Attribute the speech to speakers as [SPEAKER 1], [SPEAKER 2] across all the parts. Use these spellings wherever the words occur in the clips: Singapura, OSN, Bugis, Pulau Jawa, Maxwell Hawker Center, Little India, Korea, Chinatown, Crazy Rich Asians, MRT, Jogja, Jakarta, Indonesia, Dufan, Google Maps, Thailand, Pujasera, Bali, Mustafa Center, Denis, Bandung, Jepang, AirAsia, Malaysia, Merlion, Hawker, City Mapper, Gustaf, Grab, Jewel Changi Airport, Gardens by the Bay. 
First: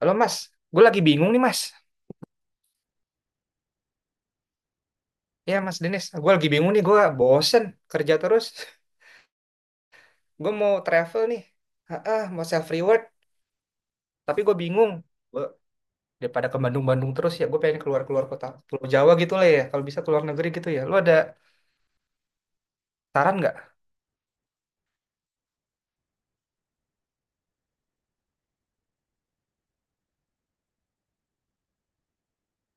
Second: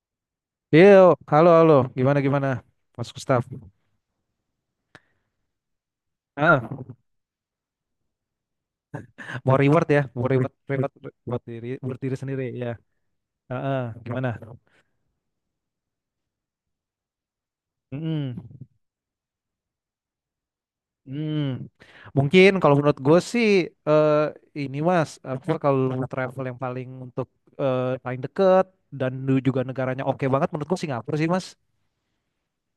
[SPEAKER 1] Halo Mas, gue lagi
[SPEAKER 2] Yo,
[SPEAKER 1] bingung nih
[SPEAKER 2] halo,
[SPEAKER 1] Mas.
[SPEAKER 2] halo. Gimana, gimana? Mas Gustaf.
[SPEAKER 1] Ya Mas Denis, gue lagi
[SPEAKER 2] Ah,
[SPEAKER 1] bingung nih, gue bosen kerja terus.
[SPEAKER 2] mau reward ya, mau reward,
[SPEAKER 1] Gue mau
[SPEAKER 2] reward
[SPEAKER 1] travel nih,
[SPEAKER 2] buat
[SPEAKER 1] ah,
[SPEAKER 2] diri
[SPEAKER 1] ah,
[SPEAKER 2] sendiri
[SPEAKER 1] mau self
[SPEAKER 2] ya.
[SPEAKER 1] reward,
[SPEAKER 2] Gimana?
[SPEAKER 1] tapi gue bingung. Gua daripada ke Bandung-Bandung terus ya, gue pengen keluar-keluar
[SPEAKER 2] Mm-mm.
[SPEAKER 1] kota Pulau Jawa gitu lah ya. Kalau bisa keluar negeri gitu ya. Lu ada
[SPEAKER 2] Mm. Mungkin kalau menurut gue
[SPEAKER 1] saran
[SPEAKER 2] sih
[SPEAKER 1] nggak?
[SPEAKER 2] eh ini Mas, apa kalau lu travel yang paling untuk paling deket dan lu juga negaranya oke banget menurut gue Singapura sih Mas.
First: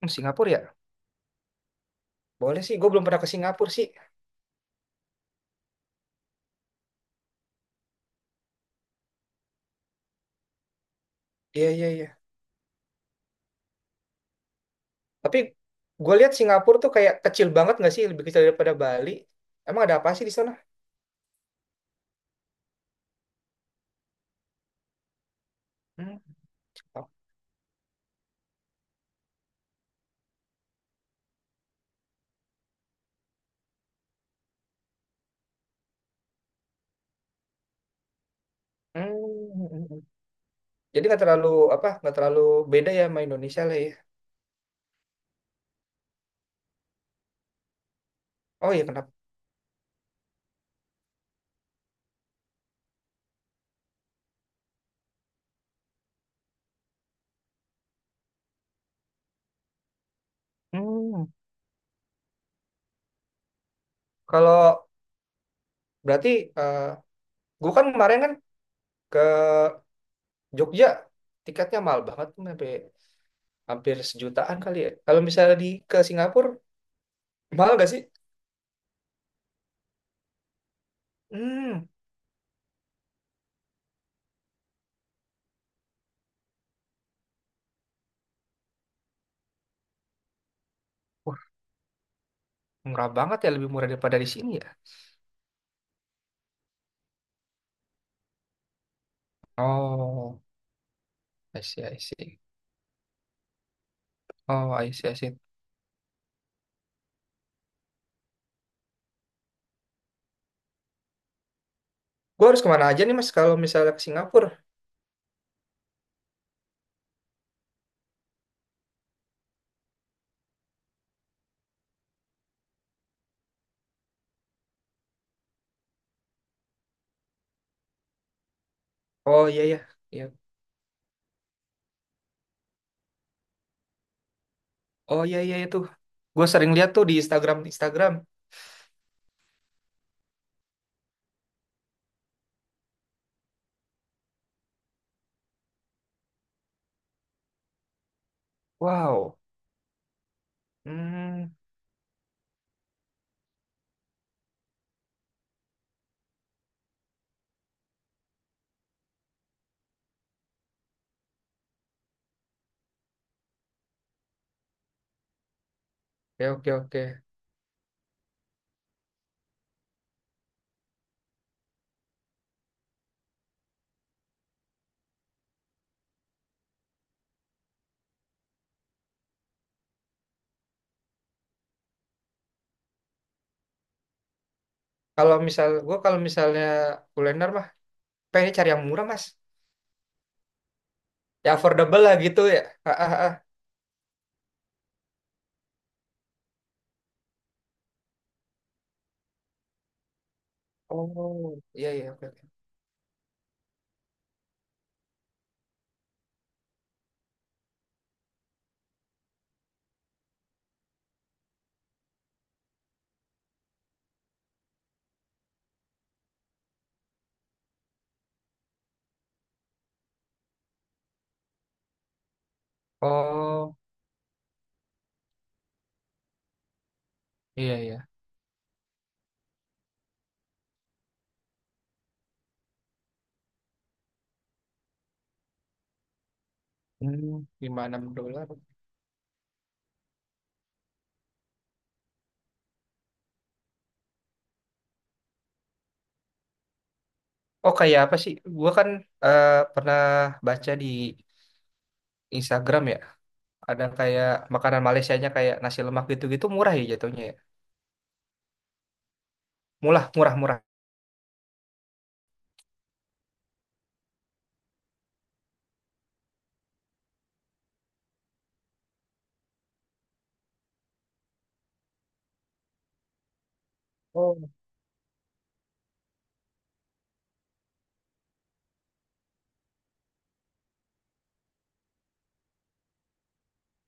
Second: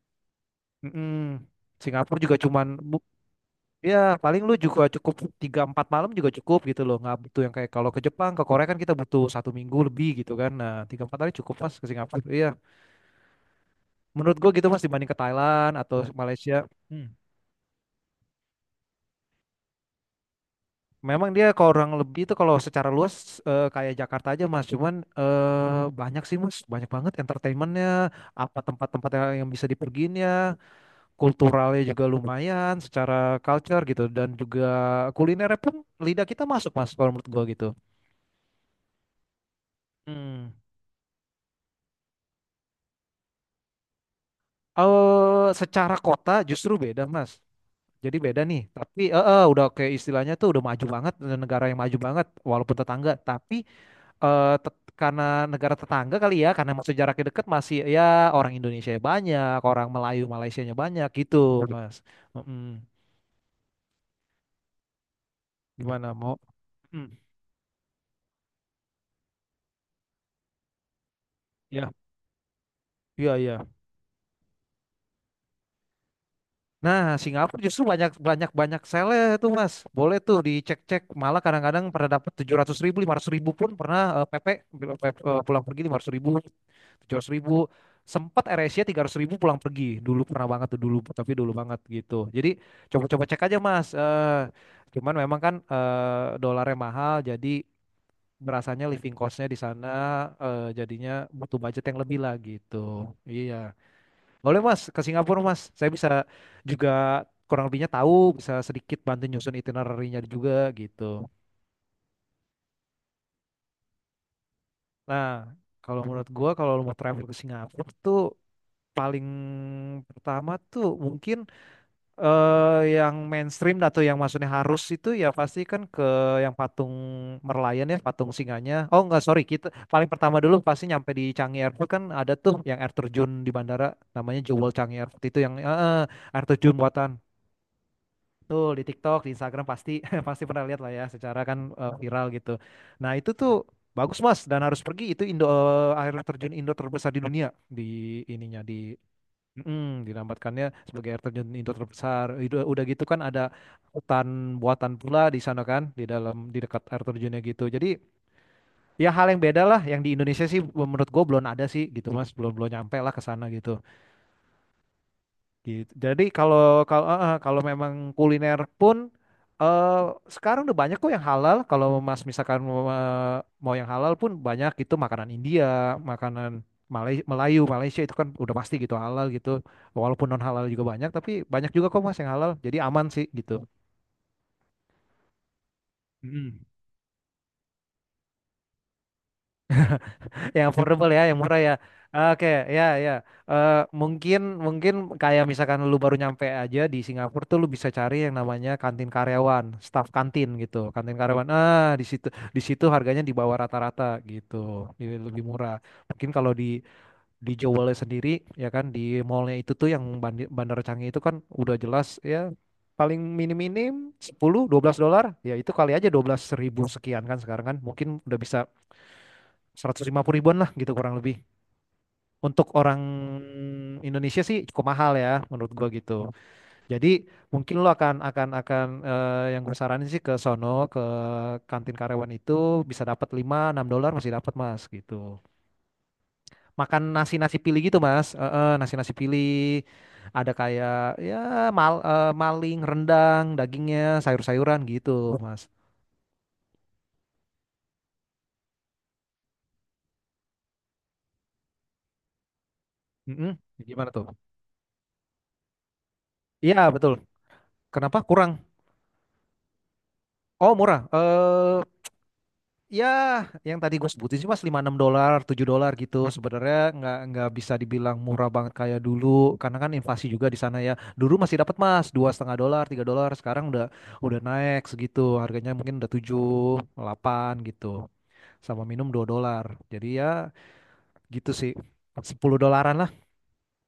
[SPEAKER 1] Hmm, Singapura ya?
[SPEAKER 2] Mm-mm. Singapura juga
[SPEAKER 1] Boleh
[SPEAKER 2] cuman
[SPEAKER 1] sih, gue belum pernah ke Singapura sih.
[SPEAKER 2] ya paling lu juga cukup tiga empat malam juga cukup gitu loh, nggak butuh yang kayak kalau ke Jepang ke Korea kan kita butuh satu minggu lebih gitu kan. Nah, tiga empat hari cukup
[SPEAKER 1] Iya
[SPEAKER 2] mas ke
[SPEAKER 1] iya
[SPEAKER 2] Singapura,
[SPEAKER 1] iya.
[SPEAKER 2] iya menurut gua gitu mas, dibanding ke
[SPEAKER 1] Tapi
[SPEAKER 2] Thailand atau
[SPEAKER 1] gue lihat
[SPEAKER 2] Malaysia.
[SPEAKER 1] Singapura tuh
[SPEAKER 2] Hmm.
[SPEAKER 1] kayak kecil banget nggak sih, lebih kecil daripada Bali. Emang ada apa sih di sana?
[SPEAKER 2] Memang dia kurang lebih itu kalau secara luas kayak Jakarta aja mas. Cuman
[SPEAKER 1] Hmm.
[SPEAKER 2] banyak sih mas, banyak
[SPEAKER 1] Hmm.
[SPEAKER 2] banget entertainmentnya, apa tempat-tempat yang bisa dipergiin ya. Kulturalnya juga lumayan secara culture gitu, dan juga kulinernya pun lidah kita masuk mas kalau menurut gua gitu.
[SPEAKER 1] Hmm, hmm, hmm.
[SPEAKER 2] Hmm.
[SPEAKER 1] Jadi nggak terlalu beda ya sama Indonesia lah ya.
[SPEAKER 2] Secara kota justru beda Mas. Jadi beda nih.
[SPEAKER 1] Oh iya
[SPEAKER 2] Tapi
[SPEAKER 1] kenapa?
[SPEAKER 2] udah kayak istilahnya tuh udah maju banget, negara yang maju banget walaupun tetangga. Tapi karena negara tetangga kali ya, karena masih jaraknya deket masih ya, orang Indonesia banyak, orang Melayu Malaysianya banyak
[SPEAKER 1] Hmm.
[SPEAKER 2] gitu Mas. Mm-mm.
[SPEAKER 1] Kalau
[SPEAKER 2] Gimana
[SPEAKER 1] berarti
[SPEAKER 2] mau?
[SPEAKER 1] eh
[SPEAKER 2] Mm.
[SPEAKER 1] gue kan kemarin kan ke Jogja, tiketnya
[SPEAKER 2] Ya,
[SPEAKER 1] mahal banget tuh sampai
[SPEAKER 2] iya iya.
[SPEAKER 1] hampir sejutaan kali ya. Kalau misalnya di ke Singapura
[SPEAKER 2] Nah, Singapura
[SPEAKER 1] mahal
[SPEAKER 2] justru
[SPEAKER 1] gak sih?
[SPEAKER 2] banyak banyak banyak sale tuh Mas. Boleh tuh dicek-cek. Malah
[SPEAKER 1] Hmm,
[SPEAKER 2] kadang-kadang pernah dapat tujuh ratus ribu, lima ratus ribu pun pernah. PP pulang pergi lima ratus ribu, tujuh ratus ribu. Sempat AirAsia tiga ratus ribu pulang pergi dulu, pernah banget tuh dulu, tapi
[SPEAKER 1] wah
[SPEAKER 2] dulu banget gitu. Jadi
[SPEAKER 1] murah
[SPEAKER 2] coba-coba
[SPEAKER 1] banget
[SPEAKER 2] cek
[SPEAKER 1] ya,
[SPEAKER 2] aja
[SPEAKER 1] lebih murah
[SPEAKER 2] mas.
[SPEAKER 1] daripada di sini ya.
[SPEAKER 2] Cuman memang kan dolarnya mahal, jadi berasanya living costnya di sana
[SPEAKER 1] Oh,
[SPEAKER 2] jadinya butuh
[SPEAKER 1] I
[SPEAKER 2] budget
[SPEAKER 1] see, I
[SPEAKER 2] yang lebih lah
[SPEAKER 1] see.
[SPEAKER 2] gitu. Iya, boleh
[SPEAKER 1] Oh,
[SPEAKER 2] mas
[SPEAKER 1] I
[SPEAKER 2] ke
[SPEAKER 1] see, I see.
[SPEAKER 2] Singapura mas, saya bisa juga kurang lebihnya tahu, bisa sedikit bantu nyusun itinerary-nya juga gitu.
[SPEAKER 1] Gue harus kemana aja nih mas kalau misalnya ke Singapura?
[SPEAKER 2] Nah, kalau menurut gua kalau lu mau travel ke Singapura tuh paling pertama tuh mungkin yang mainstream atau yang maksudnya harus itu ya, pasti kan ke yang patung Merlion ya, patung singanya. Oh enggak, sorry,
[SPEAKER 1] Oh iya
[SPEAKER 2] kita
[SPEAKER 1] iya,
[SPEAKER 2] paling
[SPEAKER 1] iya.
[SPEAKER 2] pertama dulu pasti nyampe di Changi Airport. Kan ada tuh yang air terjun di bandara, namanya Jewel Changi Airport.
[SPEAKER 1] Oh iya
[SPEAKER 2] Itu yang
[SPEAKER 1] iya itu.
[SPEAKER 2] air
[SPEAKER 1] Gue sering
[SPEAKER 2] terjun
[SPEAKER 1] lihat tuh di
[SPEAKER 2] buatan
[SPEAKER 1] Instagram Instagram.
[SPEAKER 2] tuh di TikTok di Instagram pasti pasti pernah lihat lah ya, secara kan viral gitu. Nah itu tuh bagus mas, dan harus pergi itu. Indo air terjun Indo terbesar di dunia, di ininya di
[SPEAKER 1] Wow.
[SPEAKER 2] Dinamatkannya sebagai air terjun
[SPEAKER 1] Hmm.
[SPEAKER 2] Indo terbesar. Itu udah gitu kan ada hutan buatan pula di sana kan, di dalam di dekat air terjunnya gitu. Jadi ya hal yang beda lah, yang di Indonesia sih menurut gue belum ada sih gitu Mas, belum belum nyampe lah ke sana gitu. Gitu. Jadi
[SPEAKER 1] Oke,
[SPEAKER 2] kalau
[SPEAKER 1] oke,
[SPEAKER 2] kalau
[SPEAKER 1] oke.
[SPEAKER 2] kalau memang kuliner pun eh sekarang udah banyak kok yang halal. Kalau Mas misalkan mau mau yang halal pun banyak, itu makanan India, makanan Melayu, Malaysia itu kan udah pasti gitu halal gitu. Walaupun non halal juga banyak, tapi banyak juga kok Mas yang halal. Jadi aman sih gitu.
[SPEAKER 1] Kalau misal gua kalau
[SPEAKER 2] Mm.
[SPEAKER 1] misalnya kuliner mah pengen cari yang murah, Mas.
[SPEAKER 2] Yang affordable ya, yang
[SPEAKER 1] Ya
[SPEAKER 2] murah ya.
[SPEAKER 1] affordable lah gitu
[SPEAKER 2] Oke,
[SPEAKER 1] ya. Ah,
[SPEAKER 2] ya
[SPEAKER 1] ah,
[SPEAKER 2] ya.
[SPEAKER 1] ah.
[SPEAKER 2] Mungkin mungkin kayak misalkan lu baru nyampe aja di Singapura tuh, lu bisa cari yang namanya kantin karyawan, staff kantin gitu. Kantin karyawan.
[SPEAKER 1] Oh,
[SPEAKER 2] Ah,
[SPEAKER 1] iya
[SPEAKER 2] di
[SPEAKER 1] iya, oke,
[SPEAKER 2] situ
[SPEAKER 1] oke.
[SPEAKER 2] di situ harganya di bawah rata-rata gitu. Lebih murah. Mungkin kalau di Jewelnya sendiri ya kan, di mallnya itu tuh yang Bandara Canggih itu kan udah jelas ya, paling minim-minim sepuluh, dua belas dolar. Ya itu kali aja dua belas ribu sekian kan sekarang kan, mungkin udah bisa 150 ribuan lah gitu kurang lebih, untuk orang
[SPEAKER 1] Oh,
[SPEAKER 2] Indonesia sih cukup mahal ya menurut gua gitu. Jadi
[SPEAKER 1] iya
[SPEAKER 2] mungkin lo
[SPEAKER 1] iya.
[SPEAKER 2] akan akan yang gue saranin sih ke sono, ke kantin karyawan itu bisa dapat 5 6 dolar, masih dapat Mas gitu. Makan
[SPEAKER 1] Hmm,
[SPEAKER 2] nasi-nasi pilih
[SPEAKER 1] gimana
[SPEAKER 2] gitu Mas.
[SPEAKER 1] dolar?
[SPEAKER 2] Nasi-nasi pilih ada kayak ya mal, maling, rendang, dagingnya, sayur-sayuran gitu Mas.
[SPEAKER 1] Oh, kayak apa sih? Gua kan eh, pernah baca di Instagram ya,
[SPEAKER 2] Mm-mm.
[SPEAKER 1] ada
[SPEAKER 2] Gimana tuh?
[SPEAKER 1] kayak makanan Malaysianya kayak nasi lemak gitu-gitu murah
[SPEAKER 2] Iya
[SPEAKER 1] ya
[SPEAKER 2] betul.
[SPEAKER 1] jatuhnya ya.
[SPEAKER 2] Kenapa kurang?
[SPEAKER 1] Murah, murah, murah.
[SPEAKER 2] Oh murah. Ya, yang tadi gue sebutin sih mas lima enam dolar, 7 dolar gitu. Sebenarnya nggak bisa dibilang murah banget kayak dulu, karena kan inflasi juga di sana ya. Dulu masih dapat mas dua setengah dolar, 3 dolar. Sekarang udah
[SPEAKER 1] Oh.
[SPEAKER 2] naik segitu. Harganya mungkin udah 7 8 gitu. Sama minum 2 dolar. Jadi ya gitu sih, 10 dolaran lah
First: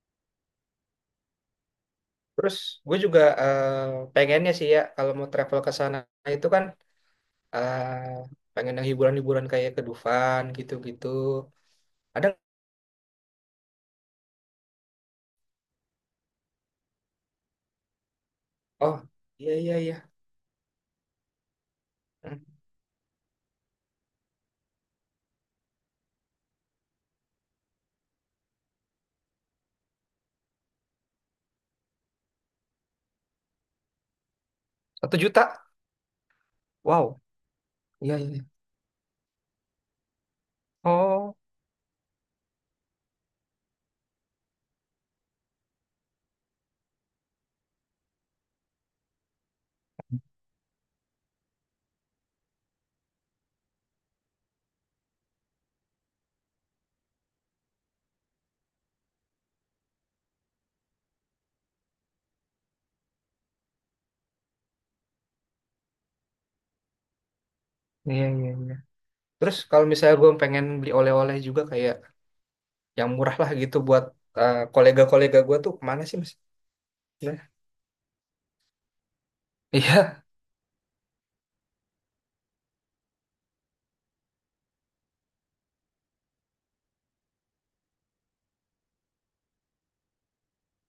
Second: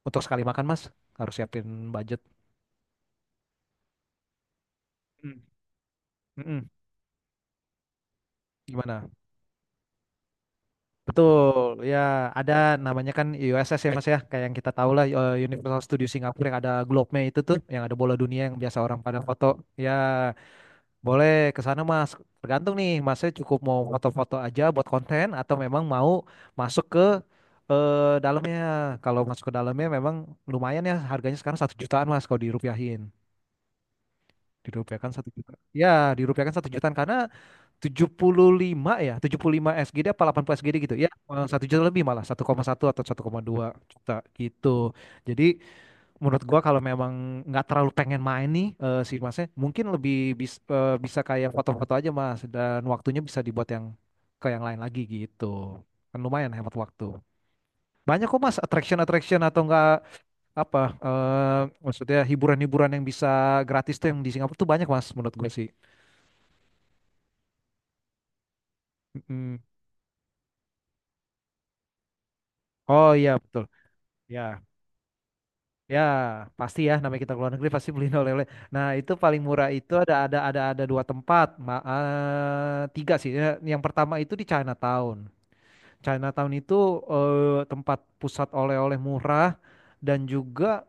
[SPEAKER 2] untuk sekali makan mas. Harus siapin budget.
[SPEAKER 1] Terus gue juga pengennya sih ya, kalau mau
[SPEAKER 2] Mm.
[SPEAKER 1] travel ke sana itu kan
[SPEAKER 2] Mm-mm.
[SPEAKER 1] ah pengen yang
[SPEAKER 2] Gimana?
[SPEAKER 1] hiburan-hiburan kayak ke Dufan gitu-gitu.
[SPEAKER 2] Betul, ya,
[SPEAKER 1] Ada?
[SPEAKER 2] ada namanya kan USS ya mas ya, kayak yang kita tahu lah. Universal Studio Singapura, yang ada globe-nya itu tuh, yang ada bola dunia yang biasa orang
[SPEAKER 1] Oh,
[SPEAKER 2] pada foto.
[SPEAKER 1] iya iya
[SPEAKER 2] Ya
[SPEAKER 1] iya.
[SPEAKER 2] boleh ke sana mas,
[SPEAKER 1] Hmm.
[SPEAKER 2] tergantung nih masnya cukup mau foto-foto aja buat konten atau memang mau masuk ke eh, dalamnya. Kalau masuk ke dalamnya memang lumayan ya, harganya sekarang satu jutaan mas kalau dirupiahin. Dirupiahkan
[SPEAKER 1] Satu
[SPEAKER 2] satu juta.
[SPEAKER 1] juta?
[SPEAKER 2] Ya dirupiahkan satu jutaan
[SPEAKER 1] Wow.
[SPEAKER 2] karena tujuh
[SPEAKER 1] Iya iya, iya.
[SPEAKER 2] puluh lima ya, 75 SGD apa 80 SGD gitu. Ya,
[SPEAKER 1] Oh,
[SPEAKER 2] satu juta lebih malah, satu koma satu atau satu koma dua juta gitu. Jadi menurut gua kalau memang nggak terlalu pengen main nih si Masnya, mungkin lebih bisa kayak foto-foto aja Mas, dan waktunya bisa dibuat yang ke yang lain lagi gitu. Kan lumayan hemat waktu. Banyak kok Mas attraction-attraction atau enggak apa maksudnya hiburan-hiburan yang bisa gratis tuh yang di Singapura tuh banyak Mas menurut gue sih.
[SPEAKER 1] iya iya iya. Terus
[SPEAKER 2] Mm-mm.
[SPEAKER 1] kalau misalnya gue pengen beli oleh-oleh juga kayak yang
[SPEAKER 2] Oh iya
[SPEAKER 1] murah lah
[SPEAKER 2] betul.
[SPEAKER 1] gitu buat
[SPEAKER 2] Ya.
[SPEAKER 1] kolega-kolega gue tuh
[SPEAKER 2] Ya,
[SPEAKER 1] kemana sih mas?
[SPEAKER 2] pasti ya namanya kita
[SPEAKER 1] Nah.
[SPEAKER 2] ke luar negeri pasti beliin oleh-oleh. Nah, itu paling murah itu
[SPEAKER 1] Iya.
[SPEAKER 2] ada ada dua tempat. Tiga sih. Ya, yang pertama itu di Chinatown. Chinatown itu tempat pusat oleh-oleh murah, dan juga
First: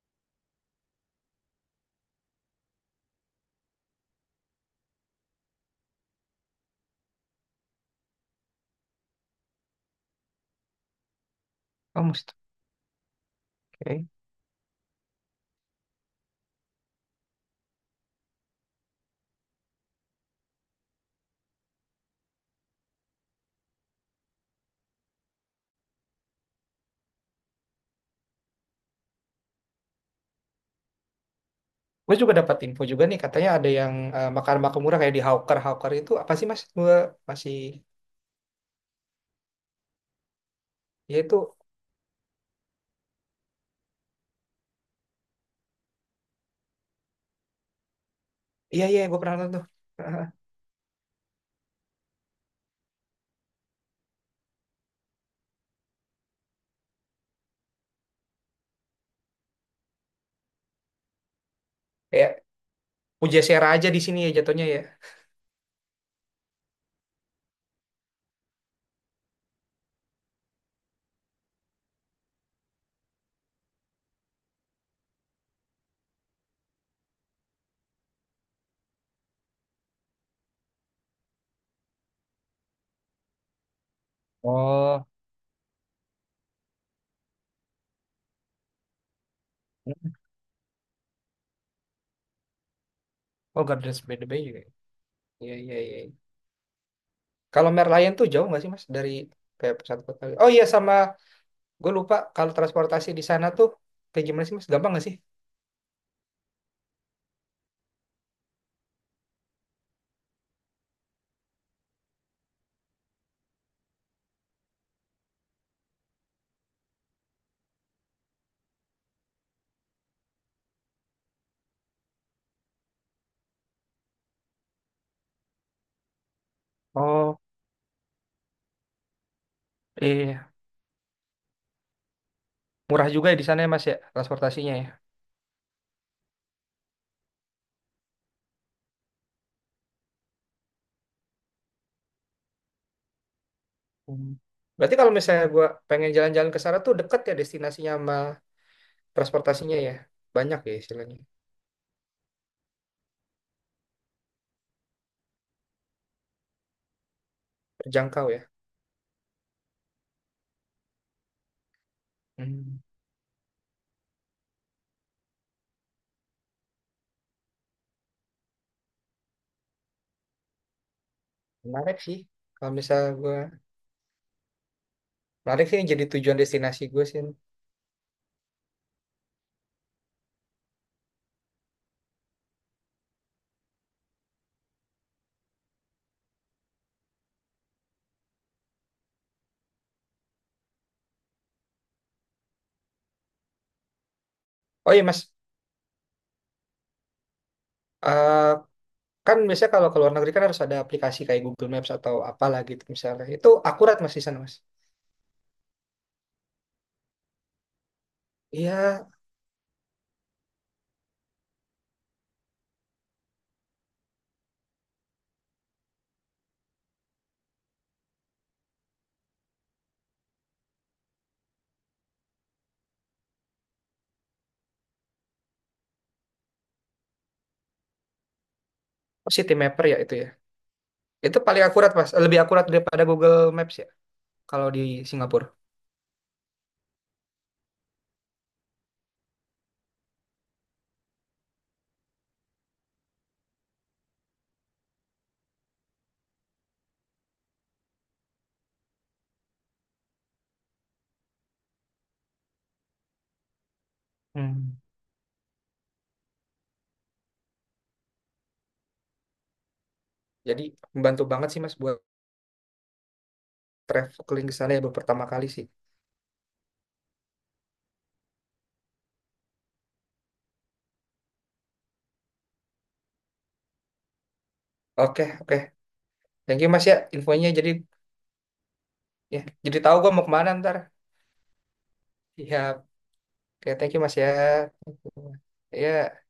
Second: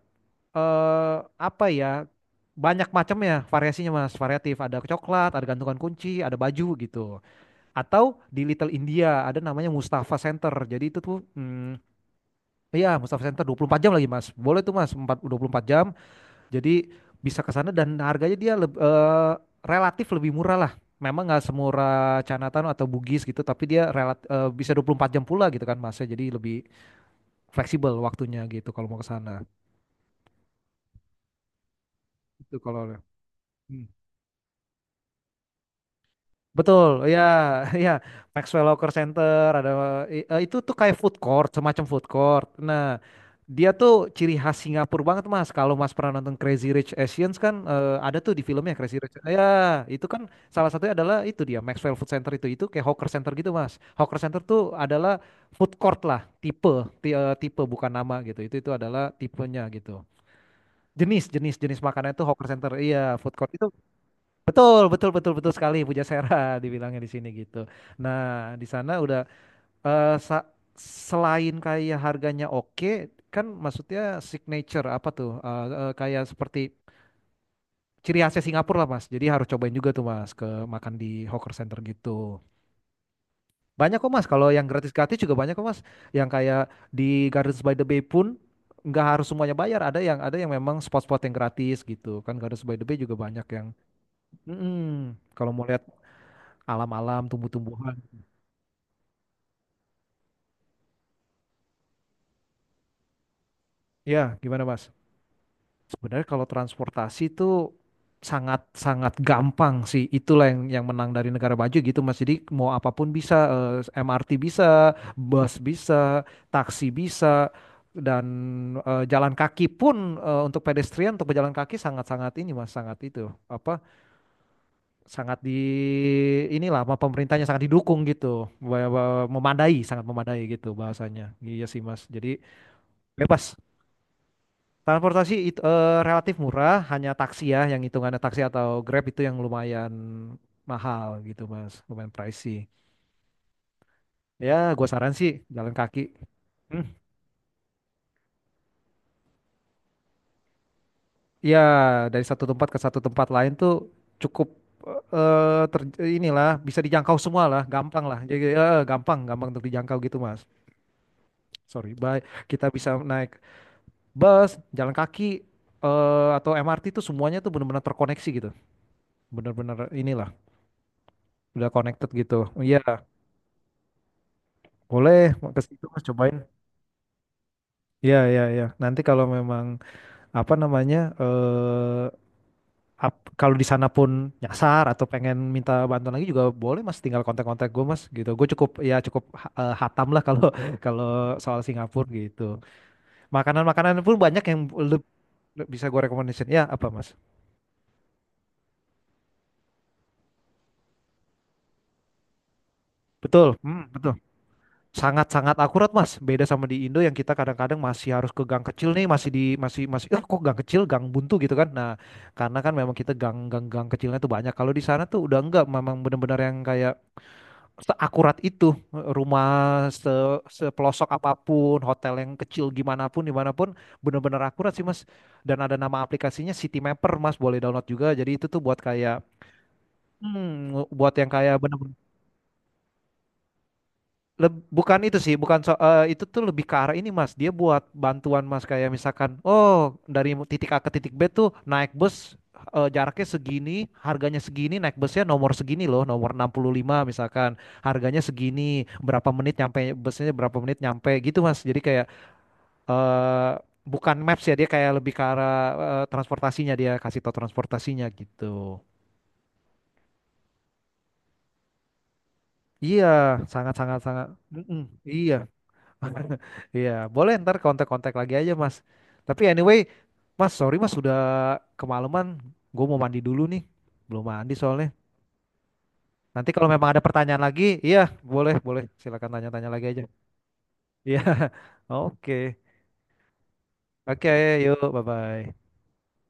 [SPEAKER 2] eh, apa ya? Banyak macam ya variasinya Mas, variatif. Ada coklat, ada gantungan kunci, ada baju gitu. Atau di Little India ada namanya Mustafa Center. Jadi itu tuh hmm,
[SPEAKER 1] Oh mesti.
[SPEAKER 2] iya, Mustafa Center 24 jam
[SPEAKER 1] Oke.
[SPEAKER 2] lagi, Mas. Boleh tuh, Mas, 4, 24 jam. Jadi bisa ke sana dan harganya dia relatif lebih murah lah. Memang nggak semurah Chinatown atau Bugis gitu, tapi dia bisa 24 jam pula gitu kan masnya. Jadi lebih fleksibel waktunya gitu kalau mau ke sana.
[SPEAKER 1] Gue juga
[SPEAKER 2] Itu
[SPEAKER 1] dapat
[SPEAKER 2] kalau
[SPEAKER 1] info juga nih katanya ada
[SPEAKER 2] hmm.
[SPEAKER 1] yang makan-makan murah kayak di Hawker Hawker itu apa sih mas? Gue
[SPEAKER 2] Betul, ya,
[SPEAKER 1] masih.
[SPEAKER 2] ya. Maxwell Hawker Center ada itu tuh kayak food
[SPEAKER 1] Ya itu.
[SPEAKER 2] court, semacam food court. Nah, dia tuh ciri khas Singapura banget, Mas. Kalau Mas pernah nonton Crazy Rich Asians kan ada tuh di filmnya
[SPEAKER 1] Iya
[SPEAKER 2] Crazy
[SPEAKER 1] iya
[SPEAKER 2] Rich.
[SPEAKER 1] gue pernah nonton tuh.
[SPEAKER 2] Ya, itu kan salah satunya adalah itu dia. Maxwell Food Center itu kayak hawker center gitu, Mas. Hawker center tuh adalah food court lah, tipe tipe bukan nama gitu. Itu adalah tipenya gitu. Jenis jenis jenis makanan itu
[SPEAKER 1] Kayak
[SPEAKER 2] hawker center. Iya, food court itu.
[SPEAKER 1] Pujasera aja di sini ya jatuhnya ya.
[SPEAKER 2] Betul, betul, betul, betul sekali. Pujasera dibilangnya di sini gitu. Nah, di sana udah eh, sa- selain kayak harganya oke, kan maksudnya signature apa tuh? Kayak seperti ciri khasnya Singapura lah Mas. Jadi harus cobain juga tuh Mas ke makan di hawker center gitu. Banyak kok Mas, kalau yang
[SPEAKER 1] Oh,
[SPEAKER 2] gratis-gratis juga banyak kok Mas. Yang kayak di Gardens by the Bay pun nggak harus semuanya bayar. Ada yang memang spot-spot yang gratis gitu. Kan Gardens by the Bay juga banyak
[SPEAKER 1] oh
[SPEAKER 2] yang
[SPEAKER 1] Gardens by the Bay juga, ya?
[SPEAKER 2] mm-mm. Kalau
[SPEAKER 1] Iya,
[SPEAKER 2] mau
[SPEAKER 1] iya,
[SPEAKER 2] lihat
[SPEAKER 1] iya.
[SPEAKER 2] alam-alam,
[SPEAKER 1] Kalau
[SPEAKER 2] tumbuh-tumbuhan.
[SPEAKER 1] Merlion tuh jauh nggak sih Mas dari kayak pusat kota? Oh iya, sama gue lupa kalau transportasi di sana tuh kayak
[SPEAKER 2] Ya,
[SPEAKER 1] gimana sih
[SPEAKER 2] gimana
[SPEAKER 1] Mas? Gampang
[SPEAKER 2] Mas?
[SPEAKER 1] nggak sih?
[SPEAKER 2] Sebenarnya kalau transportasi itu sangat-sangat gampang sih. Itulah yang menang dari negara maju gitu Mas. Jadi mau apapun bisa, eh, MRT bisa, bus bisa, taksi bisa, dan jalan kaki pun untuk pedestrian, untuk pejalan kaki sangat-sangat ini Mas, sangat itu apa? Sangat di inilah apa,
[SPEAKER 1] Oh,
[SPEAKER 2] pemerintahnya sangat didukung gitu. Memadai, sangat memadai
[SPEAKER 1] iya.
[SPEAKER 2] gitu bahasanya. Iya sih Mas. Jadi
[SPEAKER 1] Murah juga ya di
[SPEAKER 2] bebas.
[SPEAKER 1] sana ya Mas ya transportasinya ya.
[SPEAKER 2] Transportasi itu relatif murah, hanya taksi ya, yang hitungannya taksi atau Grab itu yang lumayan mahal gitu mas, lumayan pricey.
[SPEAKER 1] Hmm.
[SPEAKER 2] Ya, gua
[SPEAKER 1] Berarti kalau
[SPEAKER 2] saran sih
[SPEAKER 1] misalnya gue
[SPEAKER 2] jalan kaki.
[SPEAKER 1] pengen jalan-jalan ke sana
[SPEAKER 2] Hmm.
[SPEAKER 1] tuh deket ya destinasinya sama transportasinya ya. Banyak ya istilahnya.
[SPEAKER 2] Ya, dari satu tempat ke satu tempat lain tuh cukup inilah bisa dijangkau semua lah, gampang lah.
[SPEAKER 1] Terjangkau ya.
[SPEAKER 2] Jadi gampang, gampang untuk dijangkau gitu mas. Sorry, baik kita
[SPEAKER 1] Hmm.
[SPEAKER 2] bisa naik bus, jalan kaki atau MRT tuh semuanya tuh benar-benar terkoneksi gitu, benar-benar inilah udah
[SPEAKER 1] Menarik
[SPEAKER 2] connected
[SPEAKER 1] sih.
[SPEAKER 2] gitu.
[SPEAKER 1] Kalau
[SPEAKER 2] Iya.
[SPEAKER 1] misalnya gue,
[SPEAKER 2] Boleh, mau ke
[SPEAKER 1] Menarik sih
[SPEAKER 2] situ
[SPEAKER 1] yang
[SPEAKER 2] Mas
[SPEAKER 1] jadi
[SPEAKER 2] cobain.
[SPEAKER 1] tujuan destinasi gue sih.
[SPEAKER 2] Iya, iya, iya. Nanti kalau memang apa namanya eh kalau di sana pun nyasar atau pengen minta bantuan lagi juga boleh Mas, tinggal kontak-kontak gue Mas gitu. Gue cukup, ya cukup hatam lah kalau kalau soal Singapura gitu. Makanan-makanan pun banyak yang
[SPEAKER 1] Oh
[SPEAKER 2] le-
[SPEAKER 1] iya Mas.
[SPEAKER 2] bisa gue rekomendasiin. Ya, apa Mas?
[SPEAKER 1] Eh, Kan biasanya kalau ke luar negeri kan harus ada aplikasi kayak Google Maps atau apalah gitu misalnya. Itu
[SPEAKER 2] Betul. Hmm,
[SPEAKER 1] akurat mas
[SPEAKER 2] betul.
[SPEAKER 1] di sana mas?
[SPEAKER 2] Sangat-sangat akurat mas, beda sama di Indo yang kita kadang-kadang masih harus ke gang kecil
[SPEAKER 1] Iya,
[SPEAKER 2] nih, masih di masih masih eh kok gang kecil, gang buntu gitu kan. Nah, karena kan memang kita gang gang gang kecilnya tuh banyak. Kalau di sana tuh udah enggak, memang benar-benar yang kayak seakurat itu. Rumah se sepelosok apapun, hotel yang kecil gimana pun dimanapun benar-benar akurat sih mas. Dan ada nama aplikasinya City Mapper mas, boleh download juga. Jadi itu tuh buat kayak
[SPEAKER 1] oh, City Mapper ya.
[SPEAKER 2] hmm, buat yang
[SPEAKER 1] Itu
[SPEAKER 2] kayak
[SPEAKER 1] paling
[SPEAKER 2] bener.
[SPEAKER 1] akurat mas, lebih akurat daripada Google Maps ya
[SPEAKER 2] Leb-
[SPEAKER 1] kalau di
[SPEAKER 2] bukan itu sih,
[SPEAKER 1] Singapura.
[SPEAKER 2] bukan so- eh, itu tuh lebih ke arah ini Mas. Dia buat bantuan Mas, kayak misalkan, oh dari titik A ke titik B tuh naik bus jaraknya segini, harganya segini, naik busnya nomor segini loh, nomor 65 misalkan. Harganya segini, berapa menit nyampe busnya, berapa menit nyampe gitu Mas. Jadi kayak eh bukan maps ya, dia
[SPEAKER 1] Hmm.
[SPEAKER 2] kayak lebih ke arah transportasinya, dia kasih tau transportasinya gitu.
[SPEAKER 1] Jadi membantu banget sih mas buat
[SPEAKER 2] Iya, sangat sangat sangat.
[SPEAKER 1] traveling ke sana
[SPEAKER 2] Mm-mm,
[SPEAKER 1] ya, baru pertama
[SPEAKER 2] iya.
[SPEAKER 1] kali sih.
[SPEAKER 2] Iya, boleh ntar kontak-kontak lagi aja, Mas. Tapi anyway, Mas, sorry Mas, sudah kemalaman. Gue mau mandi dulu nih. Belum mandi soalnya.
[SPEAKER 1] Oke oke,
[SPEAKER 2] Nanti
[SPEAKER 1] thank
[SPEAKER 2] kalau
[SPEAKER 1] you mas
[SPEAKER 2] memang
[SPEAKER 1] ya
[SPEAKER 2] ada pertanyaan
[SPEAKER 1] infonya.
[SPEAKER 2] lagi,
[SPEAKER 1] Jadi
[SPEAKER 2] iya, boleh, boleh. Silakan
[SPEAKER 1] ya,
[SPEAKER 2] tanya-tanya
[SPEAKER 1] jadi
[SPEAKER 2] lagi
[SPEAKER 1] tahu
[SPEAKER 2] aja.
[SPEAKER 1] gua mau kemana ntar.
[SPEAKER 2] Iya, oke.
[SPEAKER 1] Ya, oke thank you mas ya.
[SPEAKER 2] Oke, yuk,
[SPEAKER 1] Thank you.
[SPEAKER 2] bye-bye.
[SPEAKER 1] Ya.